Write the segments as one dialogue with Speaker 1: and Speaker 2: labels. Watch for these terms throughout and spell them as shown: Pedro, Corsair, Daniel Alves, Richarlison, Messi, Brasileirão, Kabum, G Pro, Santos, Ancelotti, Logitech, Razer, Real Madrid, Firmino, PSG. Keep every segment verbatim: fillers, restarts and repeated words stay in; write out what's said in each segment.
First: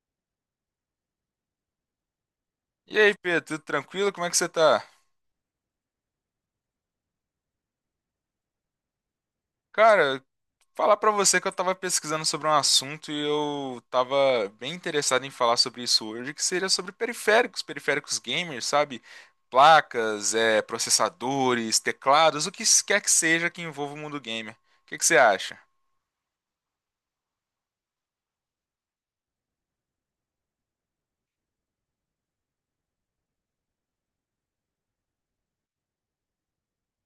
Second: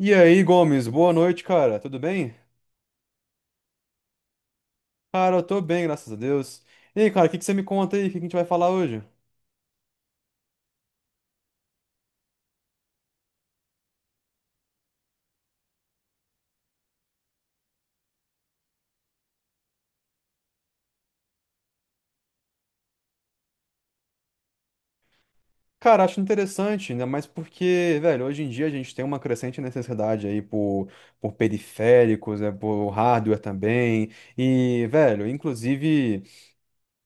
Speaker 1: E aí, Gomes, boa noite, cara. Tudo bem?
Speaker 2: E aí, Pedro, tudo tranquilo? Como é que você tá?
Speaker 1: Cara, eu tô bem, graças a Deus. E aí, cara, o que que você me conta aí? O que que a gente vai falar hoje?
Speaker 2: Cara, falar pra você que eu tava pesquisando sobre um assunto e eu tava bem interessado em falar sobre isso hoje, que seria sobre periféricos, periféricos gamers, sabe? Placas, eh, processadores, teclados, o que quer que seja que envolva o mundo gamer. O que que você acha?
Speaker 1: Cara, acho interessante, ainda mais porque, velho, hoje em dia a gente tem uma crescente necessidade aí por, por periféricos, né, por hardware também. E, velho, inclusive.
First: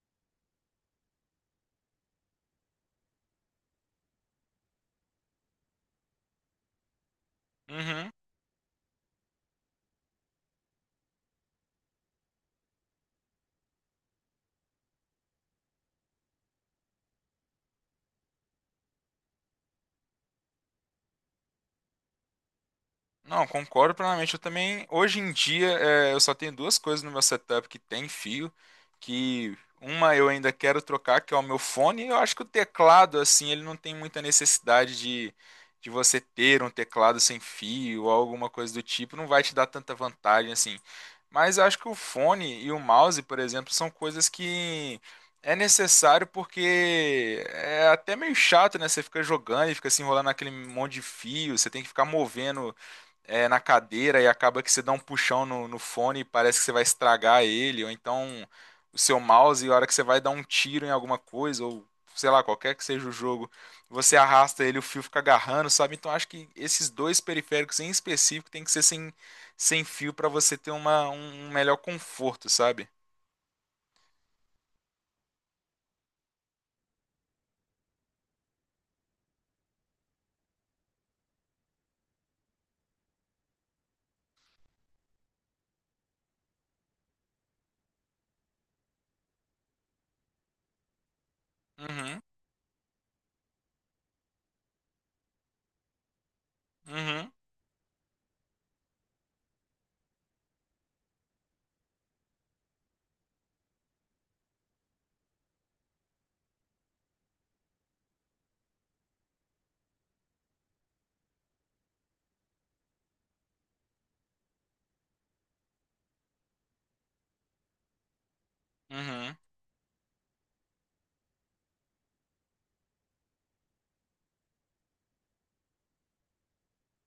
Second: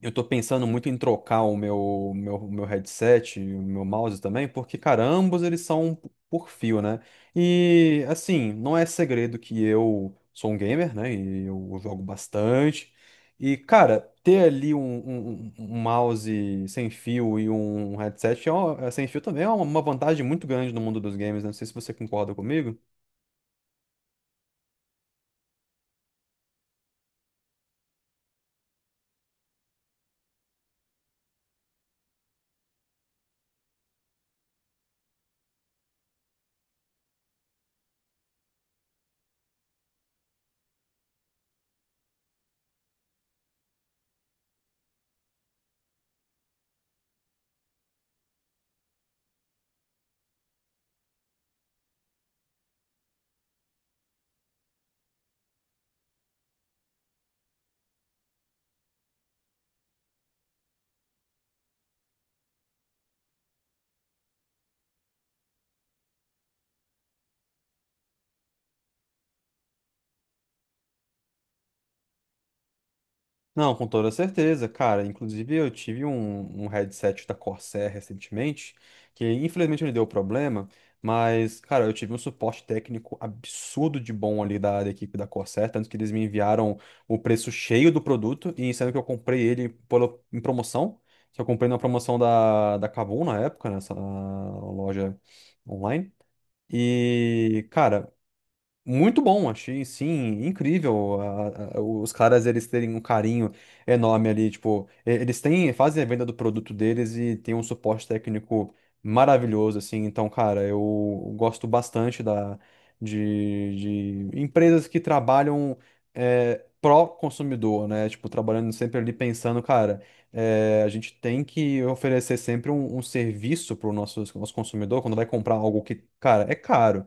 Speaker 1: Eu tô pensando muito em trocar o meu, meu, meu headset, e o meu mouse também, porque, cara, ambos eles são um p- por fio, né? E,
Speaker 2: Uhum.
Speaker 1: assim, não é segredo que eu sou um gamer, né? E eu jogo bastante. E, cara, ter ali um, um- um um mouse sem fio e um headset é uma- é sem fio também é uma vantagem muito grande no mundo dos games, né? Não sei se você concorda comigo.
Speaker 2: Não, concordo plenamente. Eu também, hoje em dia, é, eu só tenho duas coisas no meu setup que tem fio, que uma eu ainda quero trocar, que é o meu fone. Eu acho que o teclado, assim, ele não tem muita necessidade de, de você ter um teclado sem fio ou alguma coisa do tipo, não vai te dar tanta vantagem, assim. Mas eu acho que o fone e o mouse, por exemplo, são coisas que é necessário porque é até meio chato, né? Você fica jogando e fica se enrolando naquele monte de fio, você tem que ficar movendo é, na cadeira e acaba que você dá um puxão no, no fone e parece que você vai estragar ele, ou então o seu mouse, e a hora que você vai dar um tiro em alguma coisa, ou sei lá, qualquer que seja o jogo, você arrasta ele, o fio fica agarrando, sabe? Então acho que esses dois periféricos em específico tem que ser sem, sem fio para você ter uma, um um melhor conforto, sabe?
Speaker 1: Não, com toda certeza, cara. Inclusive, eu tive um, um headset da Corsair recentemente, que infelizmente ele deu problema, mas, cara, eu tive um suporte técnico absurdo de bom ali da, da equipe da Corsair, tanto que eles me enviaram o preço cheio do produto, e sendo que eu comprei ele pela- em promoção, que eu comprei na promoção
Speaker 2: Uhum,
Speaker 1: da, da Kabum na época, nessa loja online.
Speaker 2: uhum,
Speaker 1: E, cara, muito bom, achei, sim, incrível a- a- os caras eles terem um carinho enorme ali, tipo, e- eles têm, fazem a venda do produto deles e tem um suporte técnico maravilhoso, assim, então, cara, eu gosto bastante da, de, de empresas que trabalham é, pró-consumidor, né, tipo, trabalhando sempre ali
Speaker 2: uhum,
Speaker 1: pensando, cara, é, a gente tem que oferecer sempre um, um serviço para o nosso, nosso consumidor quando vai comprar algo que, cara, é caro.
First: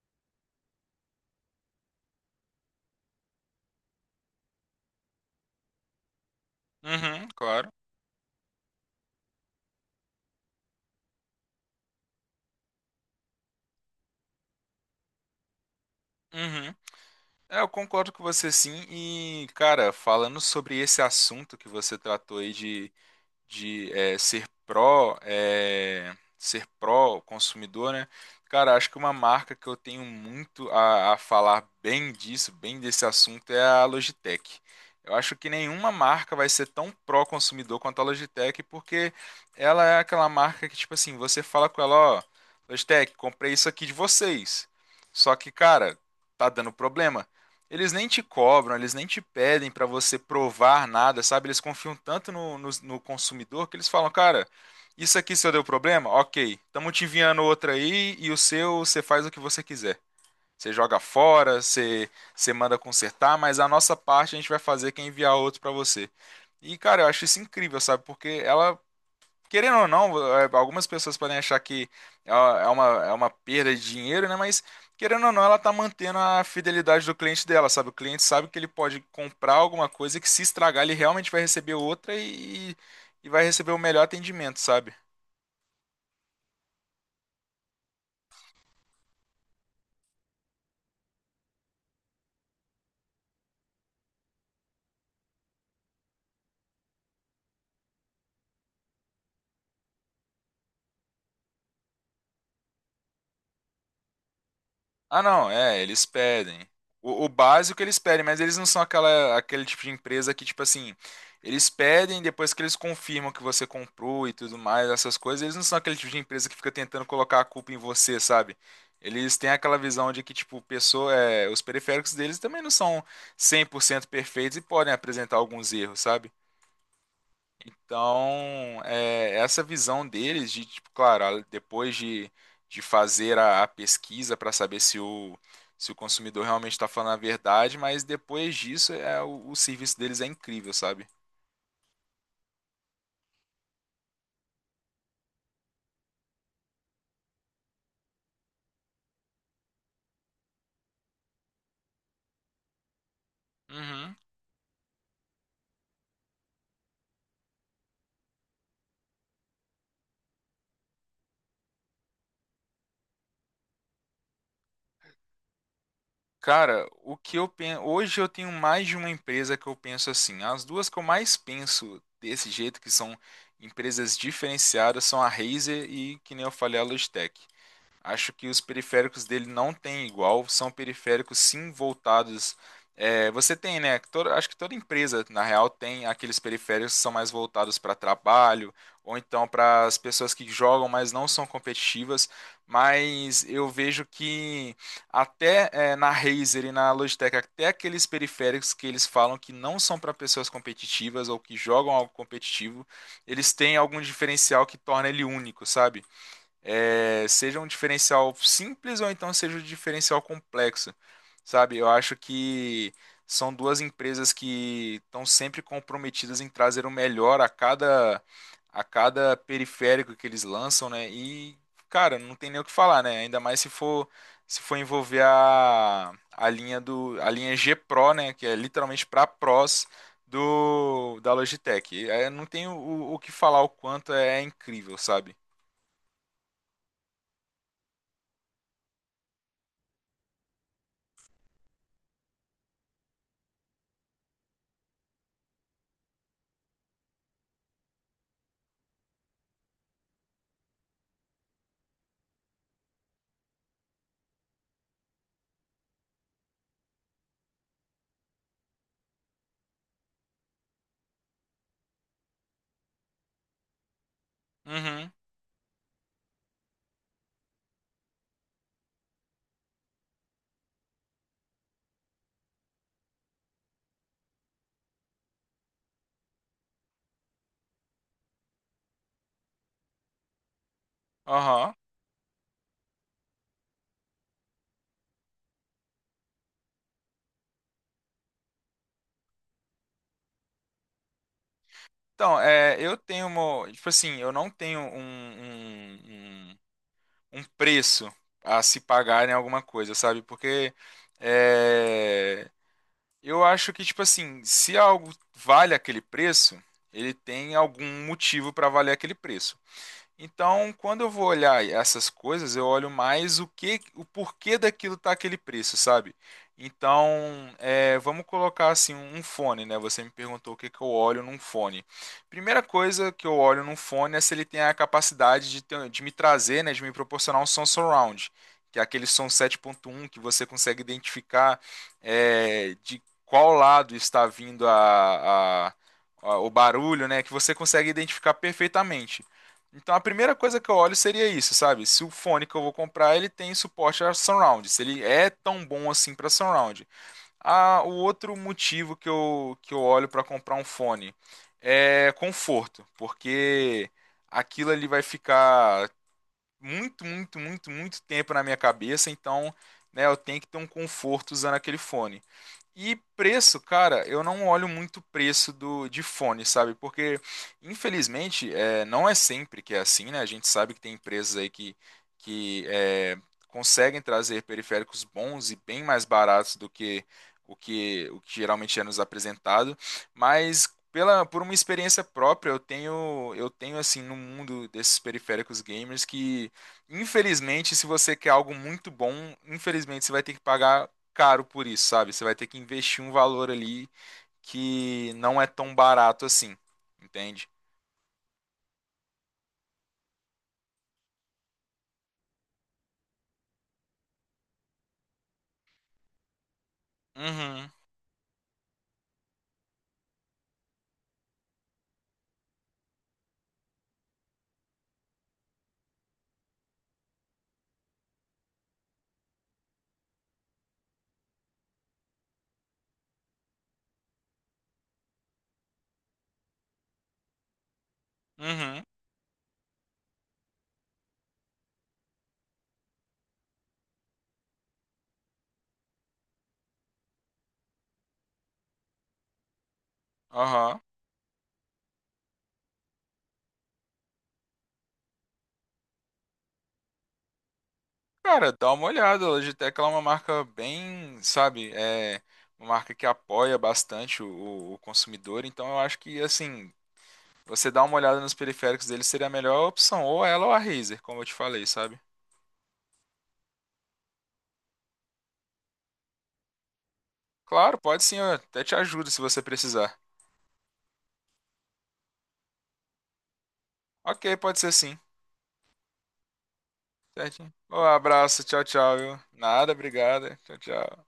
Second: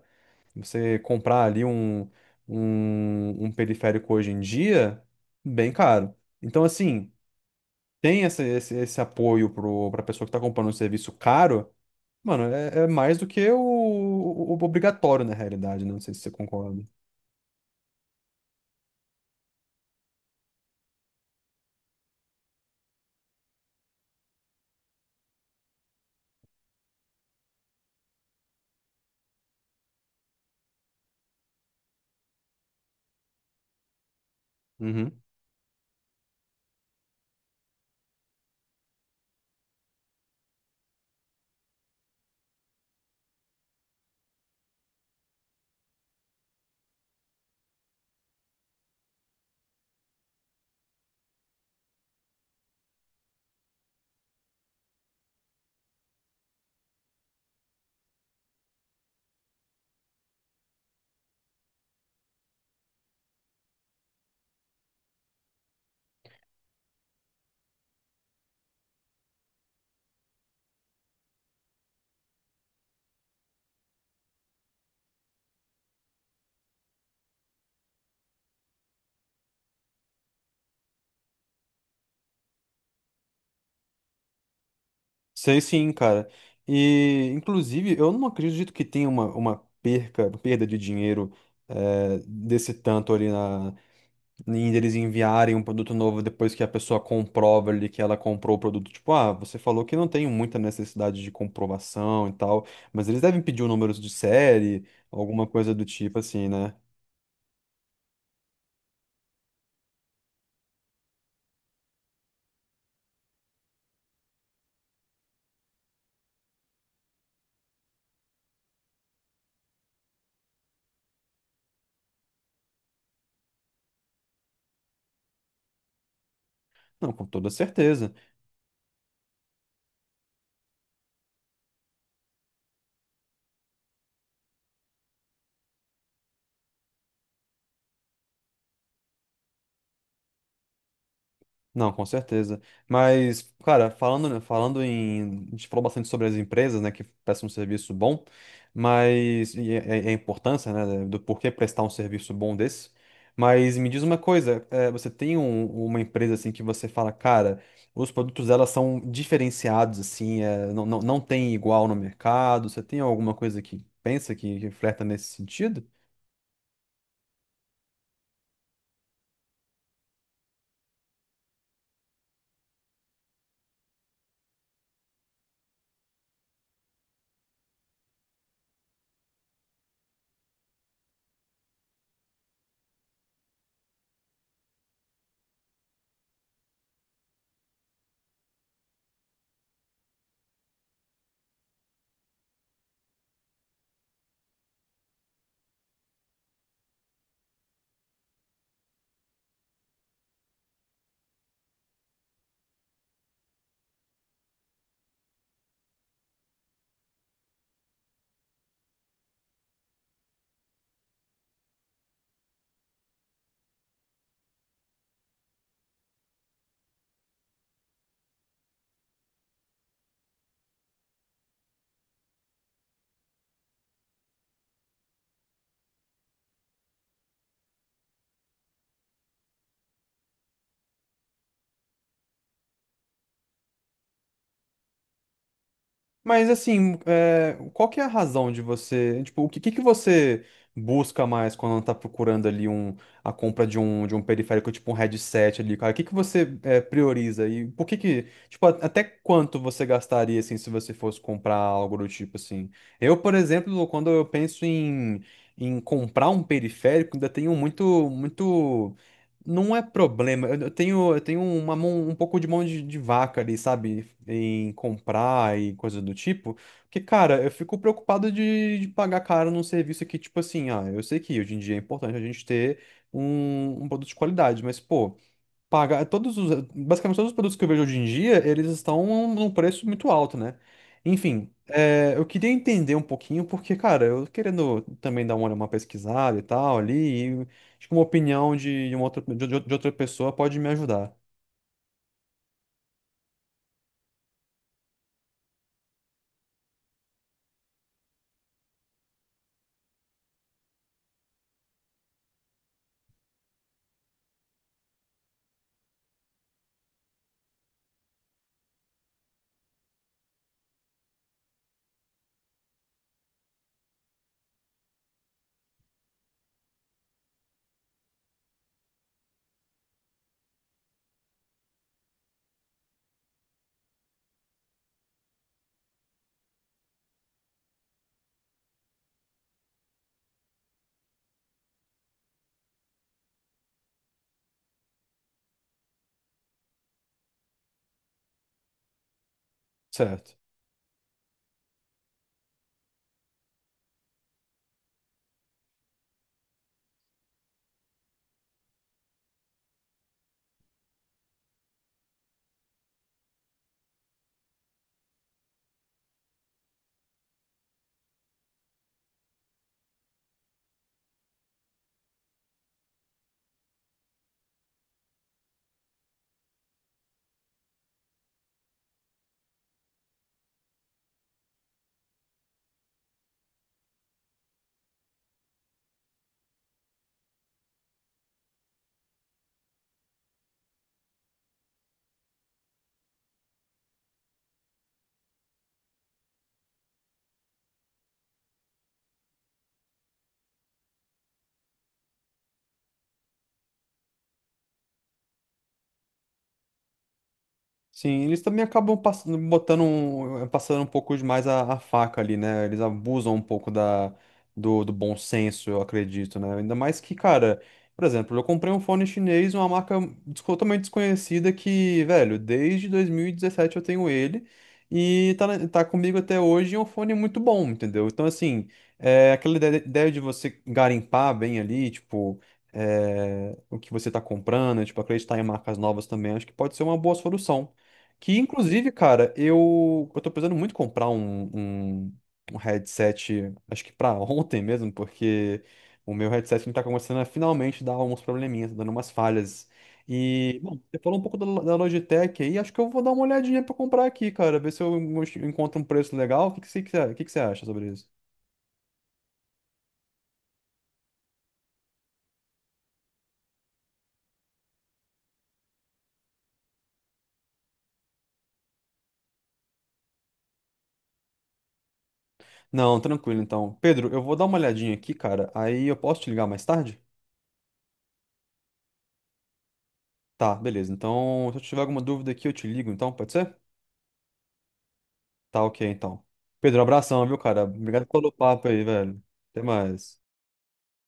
Speaker 1: Você comprar ali um, um, um periférico hoje em dia, bem caro. Então, assim,
Speaker 2: uhum, claro.
Speaker 1: tem essa- esse, esse apoio para a pessoa que está comprando um serviço caro, mano, é, é mais do que o, o- o obrigatório na realidade, né? Não sei se você
Speaker 2: Uhum.
Speaker 1: concorda.
Speaker 2: É, eu concordo com você sim. E, cara, falando sobre esse assunto que você tratou aí de de é, ser pró, é, ser pró consumidor, né? Cara, acho que uma marca que eu tenho muito a, a falar bem disso, bem desse assunto, é a Logitech. Eu
Speaker 1: Uhum.
Speaker 2: acho que nenhuma marca vai ser tão pró consumidor quanto a Logitech, porque ela é aquela marca que, tipo assim, você fala com ela, ó, Logitech, comprei isso aqui de vocês. Só que, cara, tá dando problema. Eles nem te cobram, eles nem te pedem para você provar nada, sabe? Eles confiam tanto no, no, no consumidor que eles falam, cara, isso aqui se eu deu problema, ok, estamos te enviando outra aí e o seu você faz o que você quiser. Você joga fora, você, você manda consertar, mas a nossa parte a gente vai fazer que é enviar outro para você. E, cara, eu acho isso incrível, sabe? Porque ela querendo ou não, é, algumas pessoas podem achar que é uma, é uma, é uma perda de dinheiro, né? Mas querendo ou não, ela tá mantendo a fidelidade do cliente dela, sabe? O cliente sabe que ele pode comprar alguma coisa que se estragar, ele realmente vai receber outra e, e vai receber o melhor atendimento, sabe?
Speaker 1: Sei sim, cara. E, inclusive, eu não acredito que tenha uma, uma perca, perda de dinheiro eh, desse tanto ali. E eles enviarem um produto novo depois que a pessoa comprova ali que ela comprou o produto. Tipo, ah, você falou que não tem muita necessidade de comprovação e tal, mas eles devem pedir o número de série,
Speaker 2: Ah,
Speaker 1: alguma
Speaker 2: não,
Speaker 1: coisa
Speaker 2: é,
Speaker 1: do
Speaker 2: eles
Speaker 1: tipo assim,
Speaker 2: pedem.
Speaker 1: né?
Speaker 2: O, o básico eles pedem, mas eles não são aquela, aquele tipo de empresa que, tipo assim, eles pedem depois que eles confirmam que você comprou e tudo mais, essas coisas, eles não são aquele tipo de empresa que fica tentando colocar a culpa em você, sabe? Eles têm aquela visão de que, tipo, pessoa, é, os periféricos deles também não são cem por cento perfeitos e podem apresentar alguns erros, sabe?
Speaker 1: Não, com toda certeza.
Speaker 2: Então, é, essa visão deles de, tipo, claro, a- depois de, de fazer a, a pesquisa para saber se o, se o consumidor realmente está falando a verdade, mas depois disso é, o, o serviço deles é incrível, sabe?
Speaker 1: Não, com certeza. Mas, cara, falando, falando em. A gente falou bastante sobre as empresas, né, que prestam um serviço bom, mas. E, e- e a importância, né, do porquê prestar um serviço bom desse. Mas me diz
Speaker 2: Uhum.
Speaker 1: uma coisa, eh, você tem um- uma empresa, assim, que você fala, cara, os produtos dela são diferenciados, assim, eh, não, não, não tem igual no mercado? Você tem alguma coisa que pensa que, que flerta nesse sentido?
Speaker 2: Cara, o que eu penso, hoje eu tenho mais de uma empresa que eu penso assim. As duas que eu mais penso desse jeito, que são empresas diferenciadas, são a Razer e, que nem eu falei, a Logitech. Acho que os periféricos dele não tem igual, são periféricos sim voltados. É, você tem, né? Toda- acho que toda empresa, na real, tem aqueles periféricos que são mais voltados para trabalho, ou então para as pessoas que jogam, mas não são competitivas. Mas eu vejo que até é, na Razer e na Logitech, até aqueles periféricos que eles falam que não são para pessoas competitivas ou que jogam algo competitivo, eles têm algum diferencial que torna ele único, sabe? É, seja um diferencial simples ou então seja um diferencial complexo, sabe? Eu acho que são duas empresas que estão sempre comprometidas em trazer o melhor a cada a cada periférico que eles lançam, né? E cara, não tem nem o que falar, né? Ainda mais se for se for envolver a, a linha do a linha G Pro, né? Que é literalmente para pros do da Logitech. É, não tem o, o que falar o quanto é incrível, sabe?
Speaker 1: Mas assim, é, qual que é a razão de você, tipo, o que, que que você busca mais quando tá procurando ali um, a compra de um, de um periférico, tipo um headset ali, cara? O que que você é, prioriza e por que que, tipo, a- até quanto você gastaria, assim, se você fosse comprar algo do tipo, assim? Eu, por exemplo, quando eu penso em, em comprar um periférico, ainda tenho muito, muito não é problema. Eu eu tenho, eu tenho uma mão, um pouco de mão de, de vaca ali, sabe? Em
Speaker 2: Uhum.
Speaker 1: comprar e coisa do tipo. Porque, cara, eu fico preocupado de, de pagar caro num serviço que, tipo assim, ah, eu sei que hoje em dia é importante a gente ter um, um produto de qualidade, mas, pô, pagar todos os, basicamente todos os produtos que eu vejo hoje em dia, eles estão num preço muito alto, né? Enfim,
Speaker 2: Aham.
Speaker 1: é, eu queria entender um pouquinho porque, cara, eu querendo também dar uma, uma pesquisada e tal ali, e acho que uma opinião de uma outra, de, de outra pessoa pode me ajudar,
Speaker 2: Então, é, eu tenho uma. Tipo assim, eu não tenho um, um, um, um preço a se pagar em alguma coisa, sabe? Porque é, eu acho que, tipo assim, se algo vale aquele preço, ele tem algum motivo para valer aquele preço. Então, quando eu vou olhar essas coisas, eu olho mais o que, o porquê daquilo tá aquele preço, sabe? Então, é, vamos colocar assim um um fone, né? Você me perguntou o que que eu olho num fone. Primeira coisa que eu olho num fone é se ele tem a capacidade de, ter- de me trazer, né? De me proporcionar um som surround, que é aquele som sete ponto um que você consegue identificar é, de qual lado está vindo a, a- a- o barulho, né? Que você consegue identificar perfeitamente. Então a
Speaker 1: certo?
Speaker 2: primeira coisa que eu olho seria isso, sabe? Se o fone que eu vou comprar ele tem suporte a surround, se ele é tão bom assim para surround. Ah, o outro motivo que eu, que eu olho para comprar um fone é conforto, porque aquilo ali vai ficar muito, muito, muito, muito tempo na minha cabeça, então, né, eu tenho que ter um conforto usando aquele fone. E preço, cara, eu não olho muito o preço do, de fone, sabe? Porque, infelizmente, é, não é sempre que é assim, né? A gente sabe que tem empresas aí que, que é, conseguem trazer periféricos bons e bem mais baratos do que o que, o que geralmente é nos apresentado, mas pela, por uma experiência própria, eu tenho, eu tenho assim, no mundo desses periféricos gamers que infelizmente, se você quer algo muito bom, infelizmente você vai ter que pagar caro por isso, sabe? Você vai ter que investir um valor ali que não é tão barato assim, entende?
Speaker 1: Sim, eles também acabam passando, botando um, passando um pouco demais a, a faca ali, né? Eles abusam um pouco da, do, do bom senso, eu acredito, né? Ainda mais que, cara,
Speaker 2: Uhum,
Speaker 1: por exemplo, eu comprei um fone chinês, uma marca des- totalmente desconhecida que, velho, desde dois mil e dezessete eu tenho ele e tá, na- tá comigo até hoje e é um fone muito bom, entendeu? Então, assim, é, aquela ide- ideia de você garimpar bem ali, tipo. É, o que você está comprando, tipo, acreditar em marcas novas também, acho que pode ser uma boa solução. Que
Speaker 2: uhum,
Speaker 1: inclusive, cara, eu, eu tô precisando muito comprar um, um, um headset, acho que pra ontem mesmo, porque o meu headset não tá começando a finalmente dar uns probleminhas, tá dando umas falhas. E, bom,
Speaker 2: aham.
Speaker 1: você falou um pouco da, da Logitech aí, acho que eu vou dar uma olhadinha pra comprar aqui, cara, ver se eu encontro um preço legal. O que que você, o que que você acha sobre isso?
Speaker 2: Cara, dá uma olhada, a Logitech ela é uma marca bem, sabe, é uma marca que apoia bastante o, o- o consumidor, então eu acho que, assim, você dar uma olhada nos periféricos dele seria a melhor opção, ou ela ou a Razer, como eu te falei, sabe?
Speaker 1: Não, tranquilo, então. Pedro, eu vou dar uma olhadinha aqui, cara, aí eu posso te ligar mais tarde?
Speaker 2: Claro, pode sim, eu até te ajudo se você precisar.
Speaker 1: Tá, beleza. Então, se eu tiver alguma dúvida aqui, eu te ligo, então, pode ser?
Speaker 2: Ok, pode ser sim.
Speaker 1: Tá ok, então. Pedro, abração, viu,
Speaker 2: Certinho.
Speaker 1: cara?
Speaker 2: Um
Speaker 1: Obrigado pelo
Speaker 2: abraço, tchau,
Speaker 1: papo aí,
Speaker 2: tchau, viu?
Speaker 1: velho. Até
Speaker 2: Nada,
Speaker 1: mais.
Speaker 2: obrigado. Tchau, tchau.